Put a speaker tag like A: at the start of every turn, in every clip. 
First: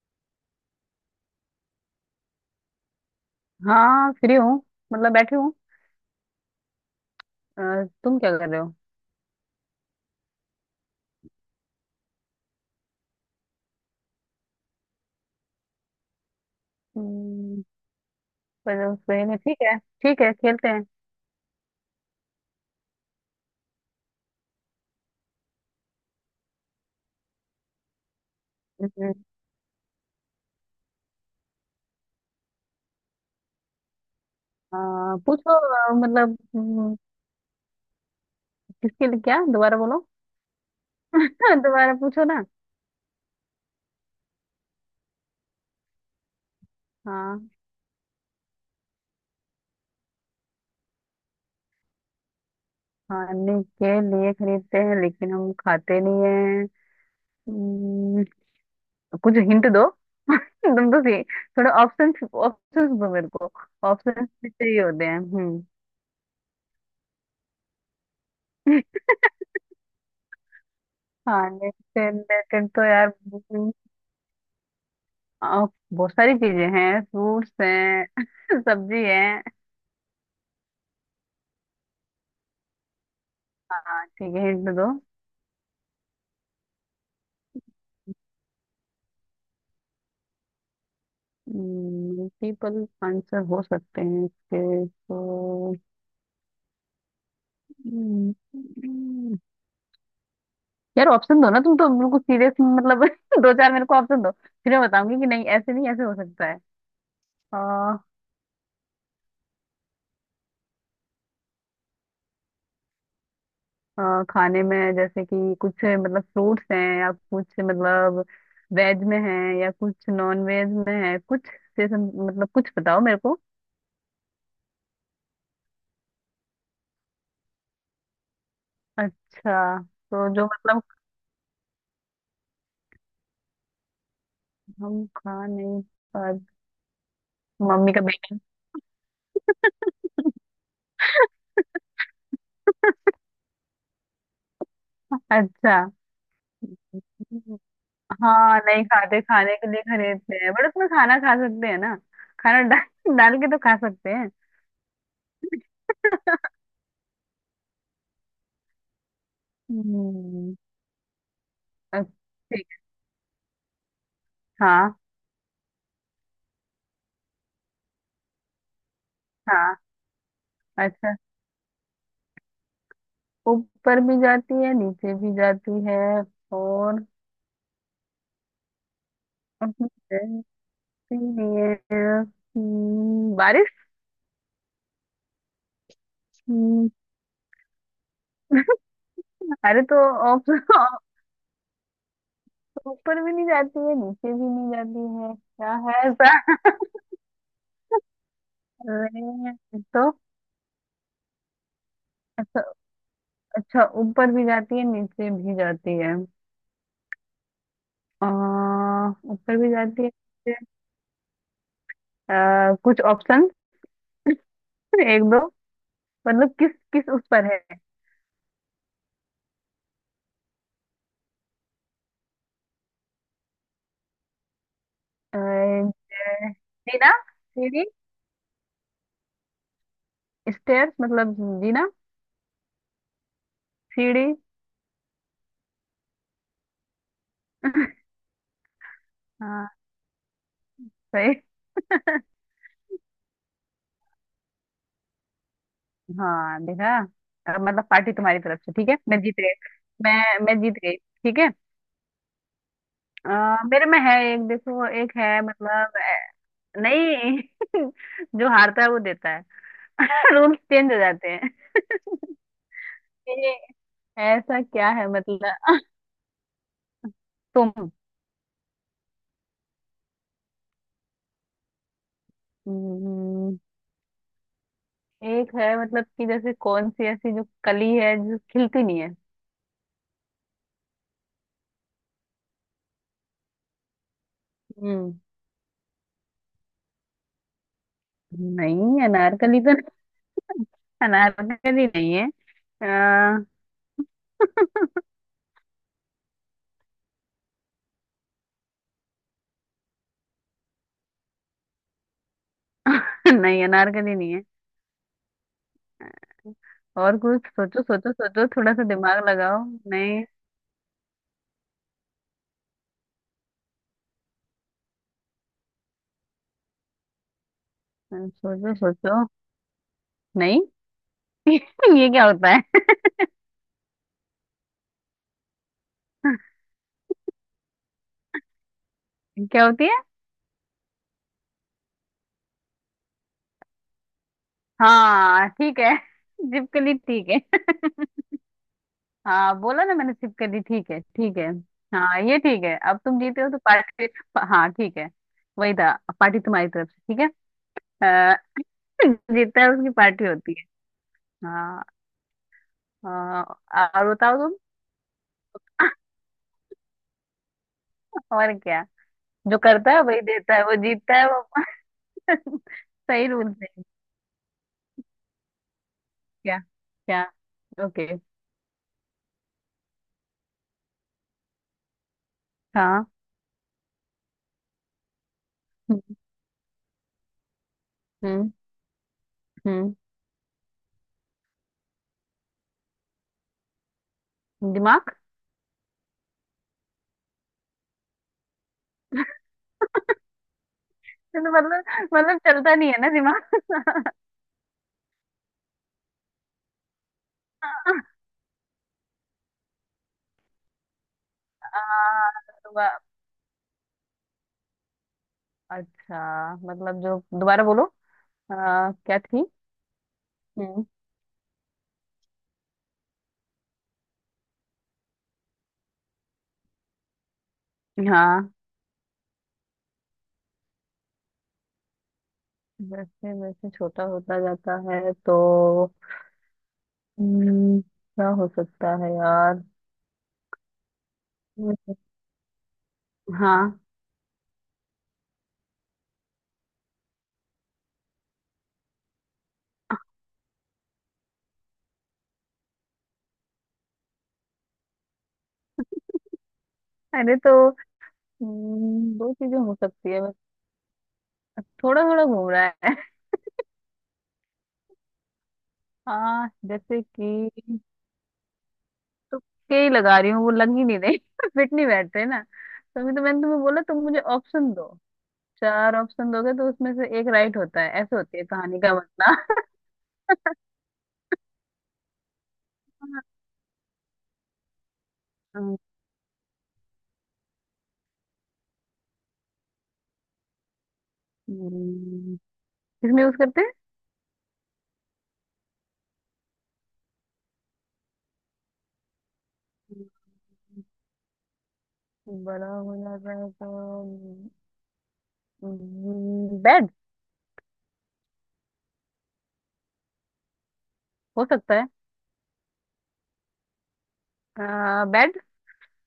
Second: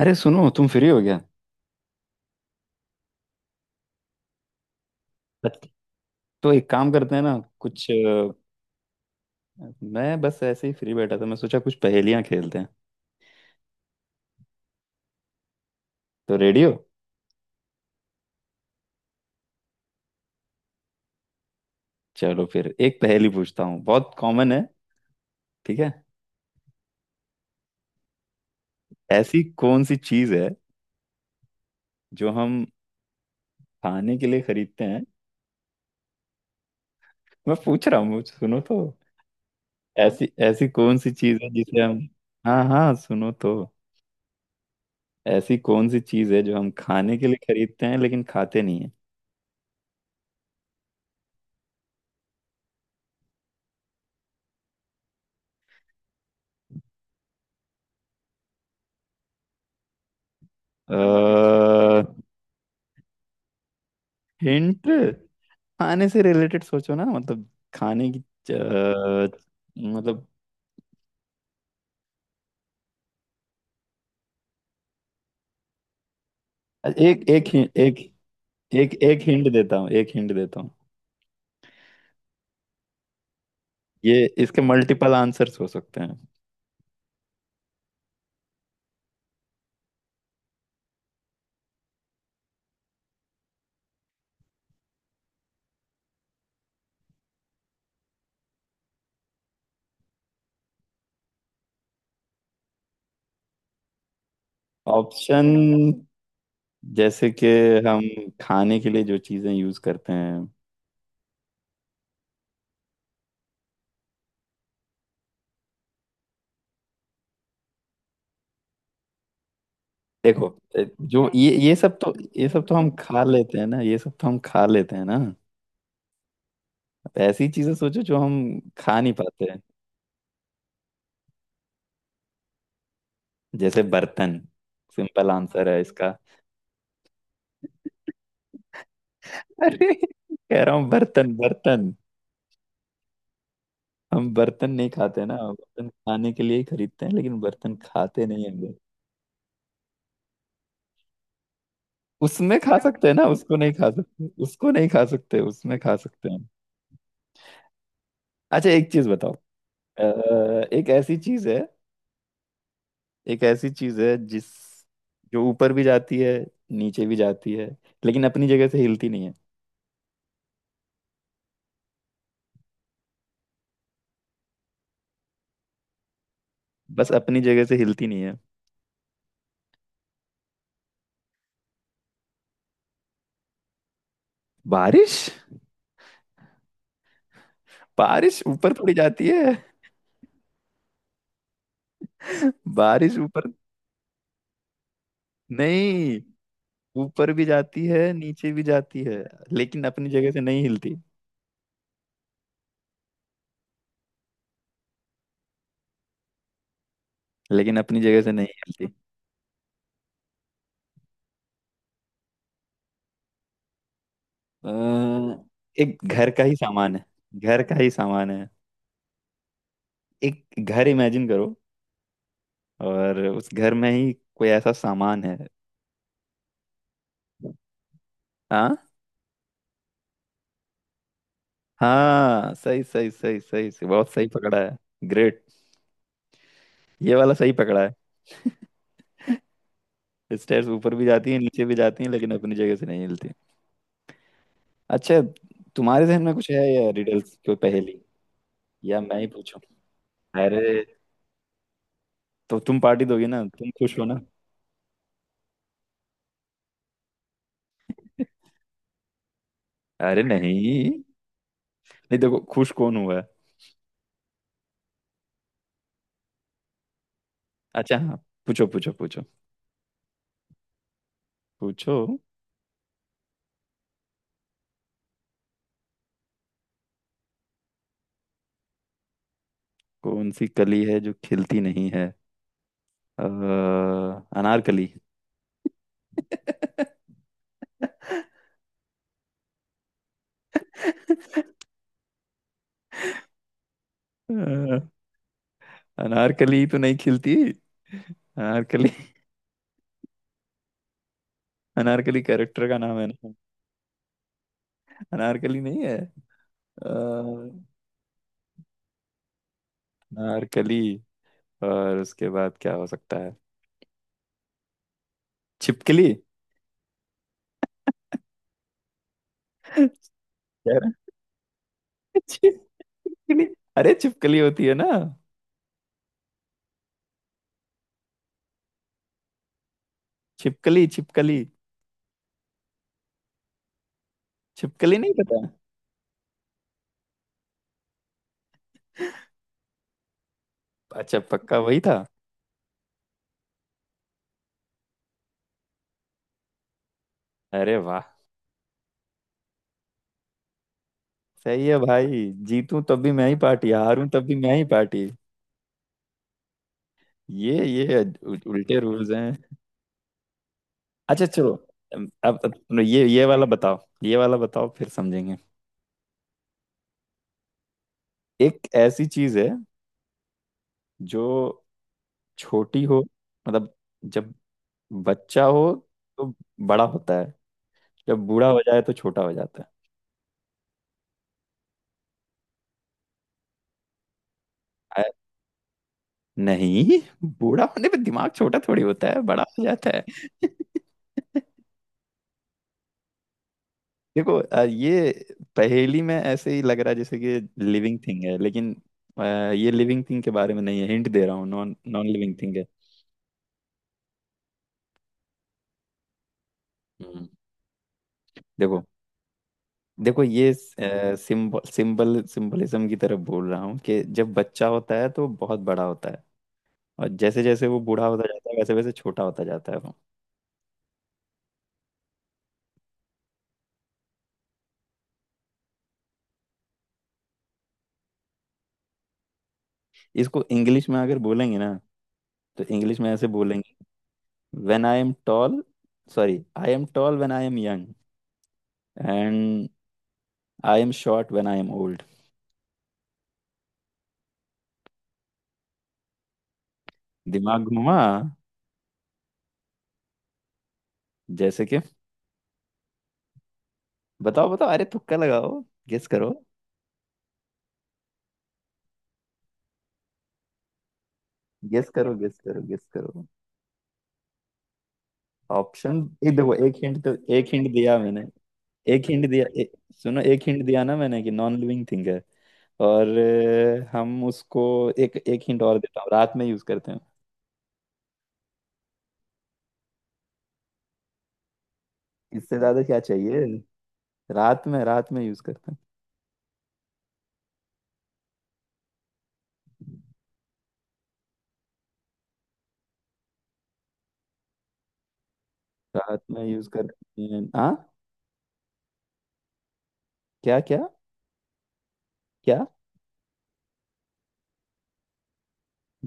A: अरे सुनो, तुम फ्री हो गया।
B: हाँ, फ्री हूँ। मतलब बैठी हूँ।
A: बत- तो एक काम करते हैं ना
B: अ,
A: कुछ।
B: तुम क्या कर रहे हो?
A: मैं बस ऐसे ही फ्री बैठा था, मैं सोचा कुछ पहेलियां खेलते हैं तो रेडियो।
B: हम्म, पर सही में ठीक है? ठीक है, खेलते हैं।
A: चलो फिर एक पहेली पूछता हूँ, बहुत कॉमन है। ठीक है।
B: हम्म,
A: ऐसी कौन सी चीज है जो हम खाने के लिए खरीदते हैं।
B: पूछो। मतलब
A: मैं पूछ रहा हूँ, सुनो तो।
B: किसके लिए, क्या? दोबारा बोलो।
A: ऐसी ऐसी कौन सी चीज है जिसे
B: दोबारा
A: हम।
B: पूछो ना।
A: हाँ हाँ, सुनो तो। ऐसी कौन सी चीज है जो हम खाने के लिए
B: हाँ,
A: खरीदते हैं लेकिन खाते नहीं है।
B: खाने के लिए खरीदते हैं लेकिन हम खाते नहीं हैं। हम्म, कुछ हिंट दो। तुम तो सी- थोड़े ऑप्शन ऑप्शन दो मेरे को। ऑप्शन चाहिए
A: हिंट।
B: होते हैं। हम्म।
A: खाने से रिलेटेड सोचो ना, मतलब खाने की। अ, मतलब।
B: खाने से रिलेटेड तो, यार, आ, बहुत सारी चीजें हैं,
A: एक एक
B: फ्रूट्स
A: हि- एक
B: हैं,
A: एक
B: सब्जी
A: एक
B: है।
A: हिंट देता हूँ। एक हिंट देता हूँ। ये
B: ठीक है,
A: इसके
B: हिंट दो।
A: मल्टीपल आंसर्स हो सकते हैं।
B: मल्टीपल आंसर हो सकते हैं इसके तो। हम्म। यार, ऑप्शन दो ना। तुम तो बिल्कुल सीरियस, मतलब। दो चार मेरे को ऑप्शन दो, फिर मैं बताऊंगी कि नहीं
A: ऑप्शन
B: ऐसे, नहीं ऐसे हो सकता है।
A: जैसे कि
B: आ,
A: हम खाने के लिए जो चीजें यूज करते हैं।
B: आ, खाने में जैसे कि कुछ, मतलब, फ्रूट्स हैं या कुछ, मतलब, वेज में है, या कुछ नॉन
A: देखो,
B: वेज में है
A: जो
B: कुछ।
A: ये
B: जैसे
A: सब तो। ये
B: मतलब
A: सब
B: कुछ
A: तो हम
B: बताओ मेरे
A: खा
B: को।
A: लेते हैं ना। ये सब तो हम खा लेते हैं ना। ऐसी चीजें सोचो जो हम खा नहीं पाते हैं।
B: अच्छा, तो जो मतलब
A: जैसे बर्तन।
B: हम
A: सिंपल
B: खा
A: आंसर है
B: नहीं
A: इसका।
B: पाते। मम्मी का बेटा।
A: अरे कह रहा हूँ, बर्तन बर्तन। हम बर्तन नहीं खाते ना,
B: अच्छा,
A: बर्तन खाने के लिए ही खरीदते हैं, लेकिन बर्तन खाते नहीं हैं
B: हाँ,
A: हम लोग।
B: नहीं खाते, खाने के लिए खरीदते हैं, बट उसमें खाना खा सकते हैं ना।
A: उसमें
B: खाना
A: खा सकते हैं
B: डाल
A: ना,
B: डाल के
A: उसको
B: तो
A: नहीं
B: खा
A: खा
B: सकते
A: सकते।
B: हैं।
A: उसको नहीं खा सकते, उसमें खा सकते हैं। अच्छा, एक चीज बताओ। अ,
B: हम्म।
A: एक ऐसी चीज है
B: अच्छा, ठीक
A: एक ऐसी चीज है जिस
B: है। हाँ।
A: जो ऊपर भी जाती है, नीचे भी जाती है, लेकिन अपनी जगह से हिलती नहीं है।
B: हाँ, अच्छा, ऊपर भी जाती है, नीचे भी जाती है, और
A: बस अपनी जगह से हिलती नहीं है।
B: उसमें रहती नहीं है। बारिश।
A: बारिश।
B: हम्म,
A: बारिश ऊपर थोड़ी जाती है।
B: अरे तो, ऑप्शन,
A: बारिश
B: ऊपर भी नहीं
A: ऊपर
B: जाती है, नीचे भी नहीं जाती है, क्या है
A: नहीं।
B: ऐसा?
A: ऊपर भी जाती है, नीचे भी जाती है,
B: अरे,
A: लेकिन अपनी
B: तो,
A: जगह से नहीं हिलती।
B: अच्छा, अच्छा, ऊपर भी जाती है, नीचे भी जाती है।
A: लेकिन अपनी जगह
B: आ,
A: से नहीं हिलती।
B: ऊपर भी जाती है, नीचे। कुछ ऑप्शन,
A: अ,
B: एक दो।
A: एक घर का
B: मतलब
A: ही
B: किस
A: सामान है।
B: किस उस पर है?
A: घर का ही सामान है। एक घर इमेजिन करो, और उस घर में ही कोई ऐसा सामान है।
B: अ, ज- जीना, सीढ़ी,
A: हाँ।
B: स्टेयर्स, मतलब जीना,
A: हाँ, सही सही सही सही सही, बहुत
B: सीढ़ी।
A: सही पकड़ा है। ग्रेट। ये वाला सही पकड़ा
B: हाँ,
A: है। स्टेयर्स ऊपर भी जाती हैं,
B: सही।
A: नीचे भी जाती हैं, लेकिन अपनी जगह से नहीं हिलती। अच्छा, तुम्हारे जहन में कुछ
B: हाँ,
A: है या
B: देखा।
A: रिडल्स, कोई
B: अब मतलब
A: पहेली,
B: पार्टी तुम्हारी तरफ से, ठीक है,
A: या मैं
B: मैं
A: ही
B: जीत गई।
A: पूछूं।
B: मैं जीत
A: अरे,
B: गई, ठीक है।
A: तो तुम पार्टी दोगी ना, तुम
B: मेरे
A: खुश
B: में
A: हो
B: है
A: ना।
B: एक, देखो, एक है, मतलब, नहीं। जो हारता है वो देता है।
A: अरे नहीं।
B: रूल्स चेंज
A: नहीं,
B: हो जाते हैं।
A: देखो खुश कौन हुआ है।
B: ये, ऐसा क्या है, मतलब, तुम।
A: अच्छा हाँ, पूछो पूछो पूछो। पूछो।
B: हम्म, एक है, मतलब कि जैसे कौन सी ऐसी जो कली है जो खिलती नहीं है?
A: कौन सी कली है जो खिलती नहीं है। अ, अनारकली।
B: हम्म। नहीं अनारकली तो नहीं- अनारकली नहीं है। अ,
A: अ, अनारकली तो नहीं खिलती। अनारकली। अनारकली कैरेक्टर का नाम है ना।
B: नहीं, अनारकली नहीं है।
A: अनारकली नहीं है। अ,
B: और कुछ सोचो, सोचो, सोचो, थोड़ा सा दिमाग लगाओ। नहीं,
A: अनारकली और उसके बाद क्या हो सकता है। छिपकली।
B: सोचो, सोचो।
A: कह
B: नहीं।
A: रहा-
B: ये क्या होता है?
A: छिपकली। अरे, छिपकली होती है ना।
B: क्या होती है?
A: छिपकली छिपकली। छिपकली नहीं पता।
B: हाँ, ठीक है, छिपकली, ठीक है। हाँ, बोला ना मैंने, छिपकली ठीक है,
A: अच्छा,
B: ठीक है।
A: पक्का वही था।
B: हाँ, ये ठीक है, अब तुम जीते हो तो पार्टी। हाँ, ठीक है। वही था। पार्टी तुम्हारी तरफ से, ठीक है।
A: अरे वाह।
B: अ, जीतता है उसकी पार्टी होती है।
A: सही है
B: हाँ।
A: भाई, जीतूं तब
B: अ,
A: भी मैं ही पार्टी, हारूं
B: और
A: तब भी
B: बताओ
A: मैं
B: तुम।
A: ही पार्टी। ये
B: और
A: उल्टे
B: क्या,
A: रूल्स हैं।
B: जो करता है वही देता है, वो जीतता
A: अच्छा
B: है वो।
A: चलो। अब ये ये
B: सही
A: वाला
B: रूल
A: बताओ।
B: है।
A: ये वाला बताओ, फिर समझेंगे।
B: क्या? क्या? ओके।
A: एक ऐसी चीज है जो छोटी हो,
B: हाँ,
A: मतलब जब बच्चा हो
B: हम्म,
A: तो बड़ा होता है, जब बूढ़ा
B: हम्म,
A: हो जाए तो छोटा हो जाता है।
B: दिमाग।
A: नहीं, बूढ़ा होने पे दिमाग छोटा थोड़ी होता है, बड़ा हो जाता है
B: मतलब मतलब चलता नहीं है ना दिमाग।
A: देखो, ये पहेली में ऐसे ही लग रहा है जैसे कि लिविंग थिंग है, लेकिन अ, ये लिविंग थिंग के बारे में नहीं है। हिंट दे रहा हूँ, नॉन नॉन लिविंग थिंग है।
B: आ, अच्छा, मतलब जो,
A: हम्म।
B: दोबारा बोलो।
A: देखो,
B: क्या थी?
A: देखो, ये
B: हम्म।
A: सिंबल सिंबल सिंबलिज्म की तरफ बोल रहा हूँ कि जब बच्चा होता है तो बहुत बड़ा होता है, और जैसे जैसे वो बूढ़ा होता जाता
B: हाँ,
A: है वैसे वैसे छोटा होता जाता है वो।
B: जैसे जैसे छोटा होता जाता है तो, क्या हो सकता है यार?
A: इसको इंग्लिश में अगर बोलेंगे ना,
B: हम्म।
A: तो इंग्लिश में ऐसे बोलेंगे।
B: हाँ।
A: When I am tall. Sorry, I am tall when I am young, and I am short when I am old.
B: अरे तो,
A: दिमाग घुमा।
B: दो चीजें हो सकती है बस।
A: जैसे कि
B: थोड़ा थोड़ा घूम रहा है।
A: बताओ बताओ। अरे, तुक्का लगाओ। गेस करो।
B: हाँ, जैसे कि, तुक्के ही लगा रही हूँ, वो लग ही नहीं रही। फिट नहीं
A: गेस करो।
B: बैठ रहे
A: गेस
B: ना।
A: करो। गेस
B: तभी तो
A: करो।
B: मैंने तुम्हें बोला, तुम मुझे ऑप्शन दो। चार
A: ऑप्शन।
B: ऑप्शन
A: एक
B: दोगे
A: देखो,
B: तो
A: एक
B: उसमें
A: हिंट
B: से
A: तो
B: एक
A: एक
B: राइट
A: हिंट
B: होता है,
A: दिया
B: ऐसे
A: मैंने।
B: होती है कहानी का
A: एक हिंट दिया,
B: मतलब।
A: सुनो, एक हिंट दिया ना मैंने कि नॉन लिविंग थिंग है। और हम उसको। एक एक हिंट और देता हूँ, रात में यूज करते हैं।
B: हम्म,
A: इससे ज्यादा क्या
B: किसमें यूज
A: चाहिए।
B: करते हैं?
A: रात में, रात में यूज करते हैं।
B: बड़ा हो जाता है तो,
A: रात में यूज
B: बेड
A: करते हैं, हाँ। क्या क्या
B: हो सकता है।
A: क्या।
B: बेड।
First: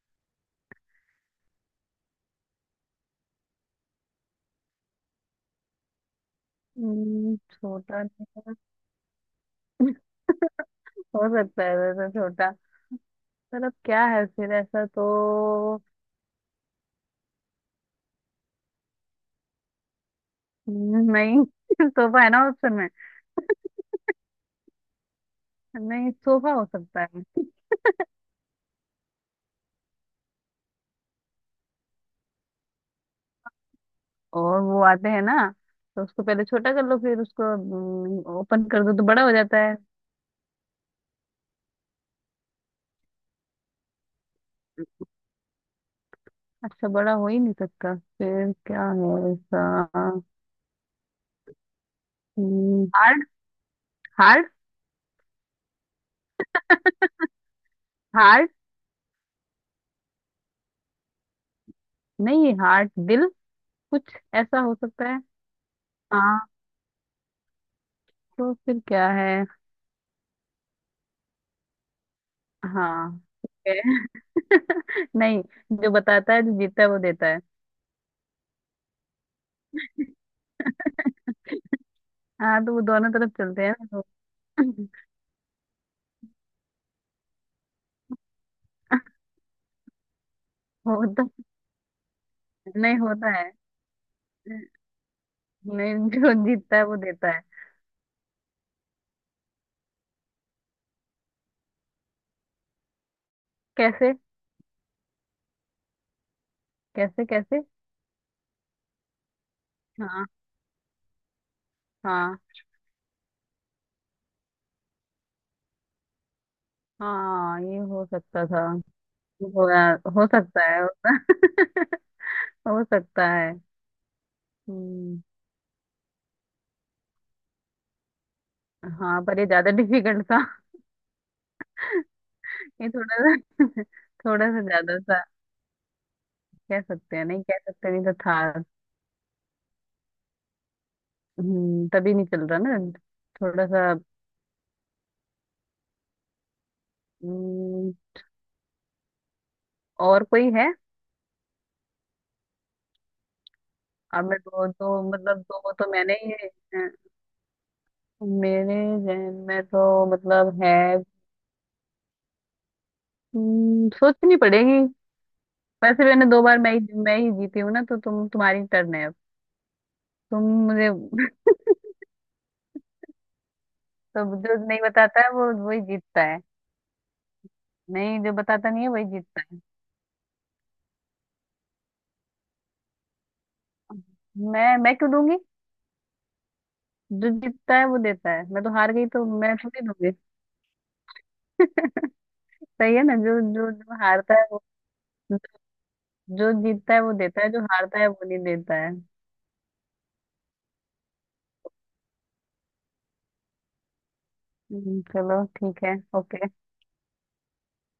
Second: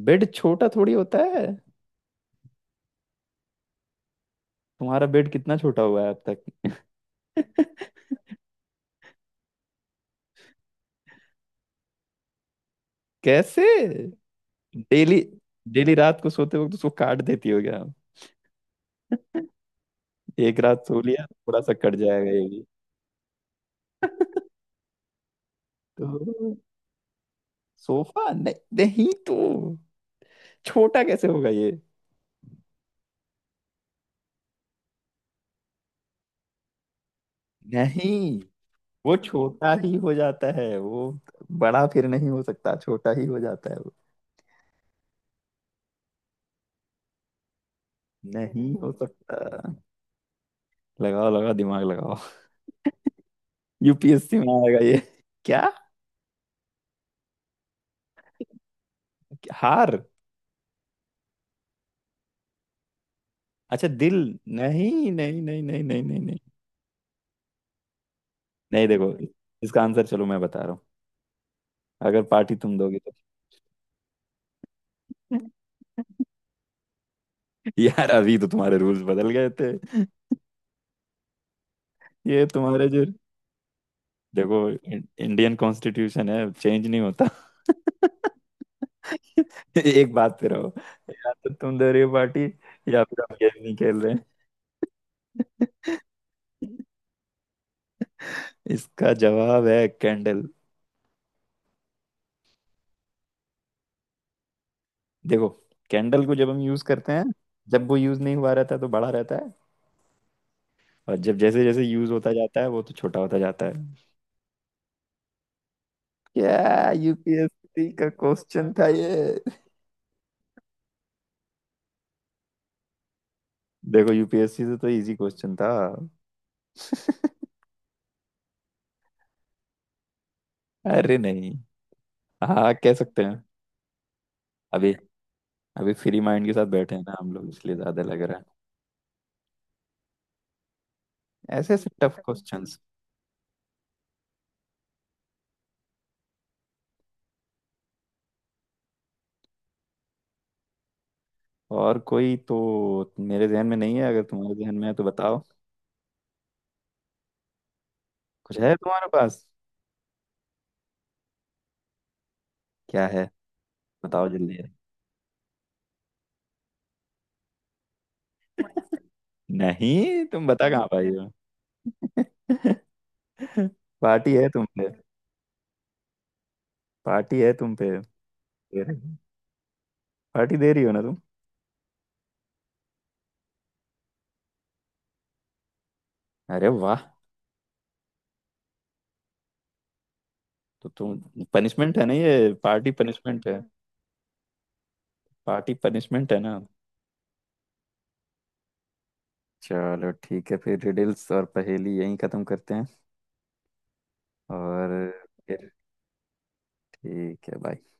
A: बेड छोटा थोड़ी होता है। तुम्हारा बेड कितना छोटा हुआ है अब तक
B: छोटा नहीं है। हो सकता है वैसे छोटा।
A: कैसे।
B: पर अब क्या है फिर, ऐसा तो।
A: डेली, डेली रात को सोते वक्त उसको काट देती हो क्या। एक रात सो लिया,
B: नहीं।
A: थोड़ा सा कट
B: सोफा है
A: जाएगा ये
B: ना,
A: भी।
B: ऑप्शन में।
A: तो
B: नहीं, सोफा हो सकता है।
A: सोफा नहीं। नहीं तो छोटा कैसे होगा ये।
B: और वो आते हैं ना, तो उसको पहले छोटा कर लो, फिर उसको
A: नहीं,
B: ओपन कर दो तो
A: वो
B: बड़ा हो जाता
A: छोटा
B: है।
A: ही हो जाता है वो। बड़ा फिर नहीं हो सकता, छोटा ही हो जाता है वो।
B: अच्छा, बड़ा हो ही नहीं सकता फिर,
A: नहीं
B: क्या
A: हो
B: है ऐसा?
A: सकता। लगाओ लगाओ, दिमाग लगाओ।
B: हार्ट।
A: UPSC
B: heart.
A: में आएगा ये। क्या।
B: हार्ट।
A: हार।
B: नहीं, हार्ट, दिल,
A: अच्छा
B: कुछ
A: दिल।
B: ऐसा हो
A: नहीं
B: सकता है।
A: नहीं नहीं नहीं नहीं नहीं नहीं
B: हाँ, तो फिर
A: नहीं।
B: क्या
A: देखो,
B: है?
A: इसका आंसर चलो मैं बता रहा हूँ। अगर पार्टी तुम दोगे तो।
B: हाँ, ठीक है। नहीं, जो बताता है, जो जीतता है वो देता है।
A: यार, अभी तो तुम्हारे रूल्स बदल गए थे। ये
B: हाँ तो, वो
A: तुम्हारे जो,
B: दोनों तरफ चलते हैं ना, तो।
A: देखो इंडियन कॉन्स्टिट्यूशन है, चेंज नहीं होता एक बात पे रहो।
B: होता,
A: या तो तुम दे रही हो पार्टी,
B: नहीं
A: या फिर
B: होता
A: हम
B: है।
A: गेम नहीं खेल रहे।
B: नहीं, जो जीतता है वो देता है।
A: इसका जवाब है कैंडल।
B: कैसे?
A: देखो, कैंडल को जब हम यूज करते हैं,
B: कैसे? कैसे?
A: जब वो यूज नहीं हुआ रहता है तो बड़ा रहता है,
B: हाँ,
A: और जब जैसे जैसे यूज होता
B: हाँ,
A: जाता है वो तो छोटा होता जाता है। क्या
B: हाँ, ये
A: यूपीएससी
B: हो
A: का
B: सकता था।
A: क्वेश्चन था ये।
B: हो, हो सकता है। हो सकता है।
A: देखो, यूपीएससी से तो इजी
B: हम्म।
A: क्वेश्चन था
B: हाँ, पर ये ज्यादा डिफिकल्ट था।
A: अरे नहीं। हाँ,
B: ये
A: कह
B: थोड़ा
A: सकते हैं।
B: सा, थोड़ा सा
A: अभी,
B: ज्यादा सा।
A: अभी फ्री माइंड के साथ
B: कह
A: बैठे हैं ना
B: सकते हैं,
A: हम
B: नहीं
A: लोग,
B: कह
A: इसलिए
B: सकते,
A: ज्यादा
B: नहीं तो
A: लग रहा
B: था।
A: है। ऐसे ऐसे
B: तभी
A: टफ
B: नहीं चल रहा
A: क्वेश्चंस।
B: ना, थोड़ा सा। हम्म। और कोई है?
A: और कोई तो मेरे जहन में नहीं है, अगर
B: अब मैं
A: तुम्हारे
B: दो
A: जहन में है
B: तो,
A: तो
B: मतलब,
A: बताओ।
B: दो तो मैंने ही हैं।
A: कुछ है
B: मेरे
A: तुम्हारे
B: जहन
A: पास।
B: में तो, मतलब, है।
A: क्या है। बताओ
B: सोचनी
A: जल्दी।
B: पड़ेगी। वैसे मैंने दो बार मैं ही, मैं ही जीती हूँ ना, तो तुम, तुम्हारी टर्न है अब।
A: नहीं,
B: तुम
A: तुम बता कहाँ
B: मुझे।
A: पाई हो
B: तो
A: पार्टी है
B: जो
A: तुम
B: नहीं
A: पे।
B: बताता है वो वही जीतता है।
A: पार्टी है तुम पे।
B: नहीं, जो बताता
A: दे
B: नहीं है वही
A: रही-
B: जीतता
A: पार्टी दे रही हो ना तुम।
B: है। मैं क्यों दूंगी?
A: अरे वाह।
B: जो जीतता है वो देता है, मैं तो हार गई तो मैं थोड़ी दूंगी।
A: तो तुम पनिशमेंट है ना ये, पार्टी
B: सही है ना, जो
A: पनिशमेंट।
B: जो जो हारता है वो,
A: पार्टी पनिशमेंट है
B: जो
A: ना।
B: जीतता है वो देता है, जो हारता है वो नहीं देता है।
A: चलो ठीक है, फिर रिडल्स और पहेली यहीं खत्म करते हैं। और
B: चलो
A: फिर
B: ठीक है, ओके।
A: ठीक है, बाय।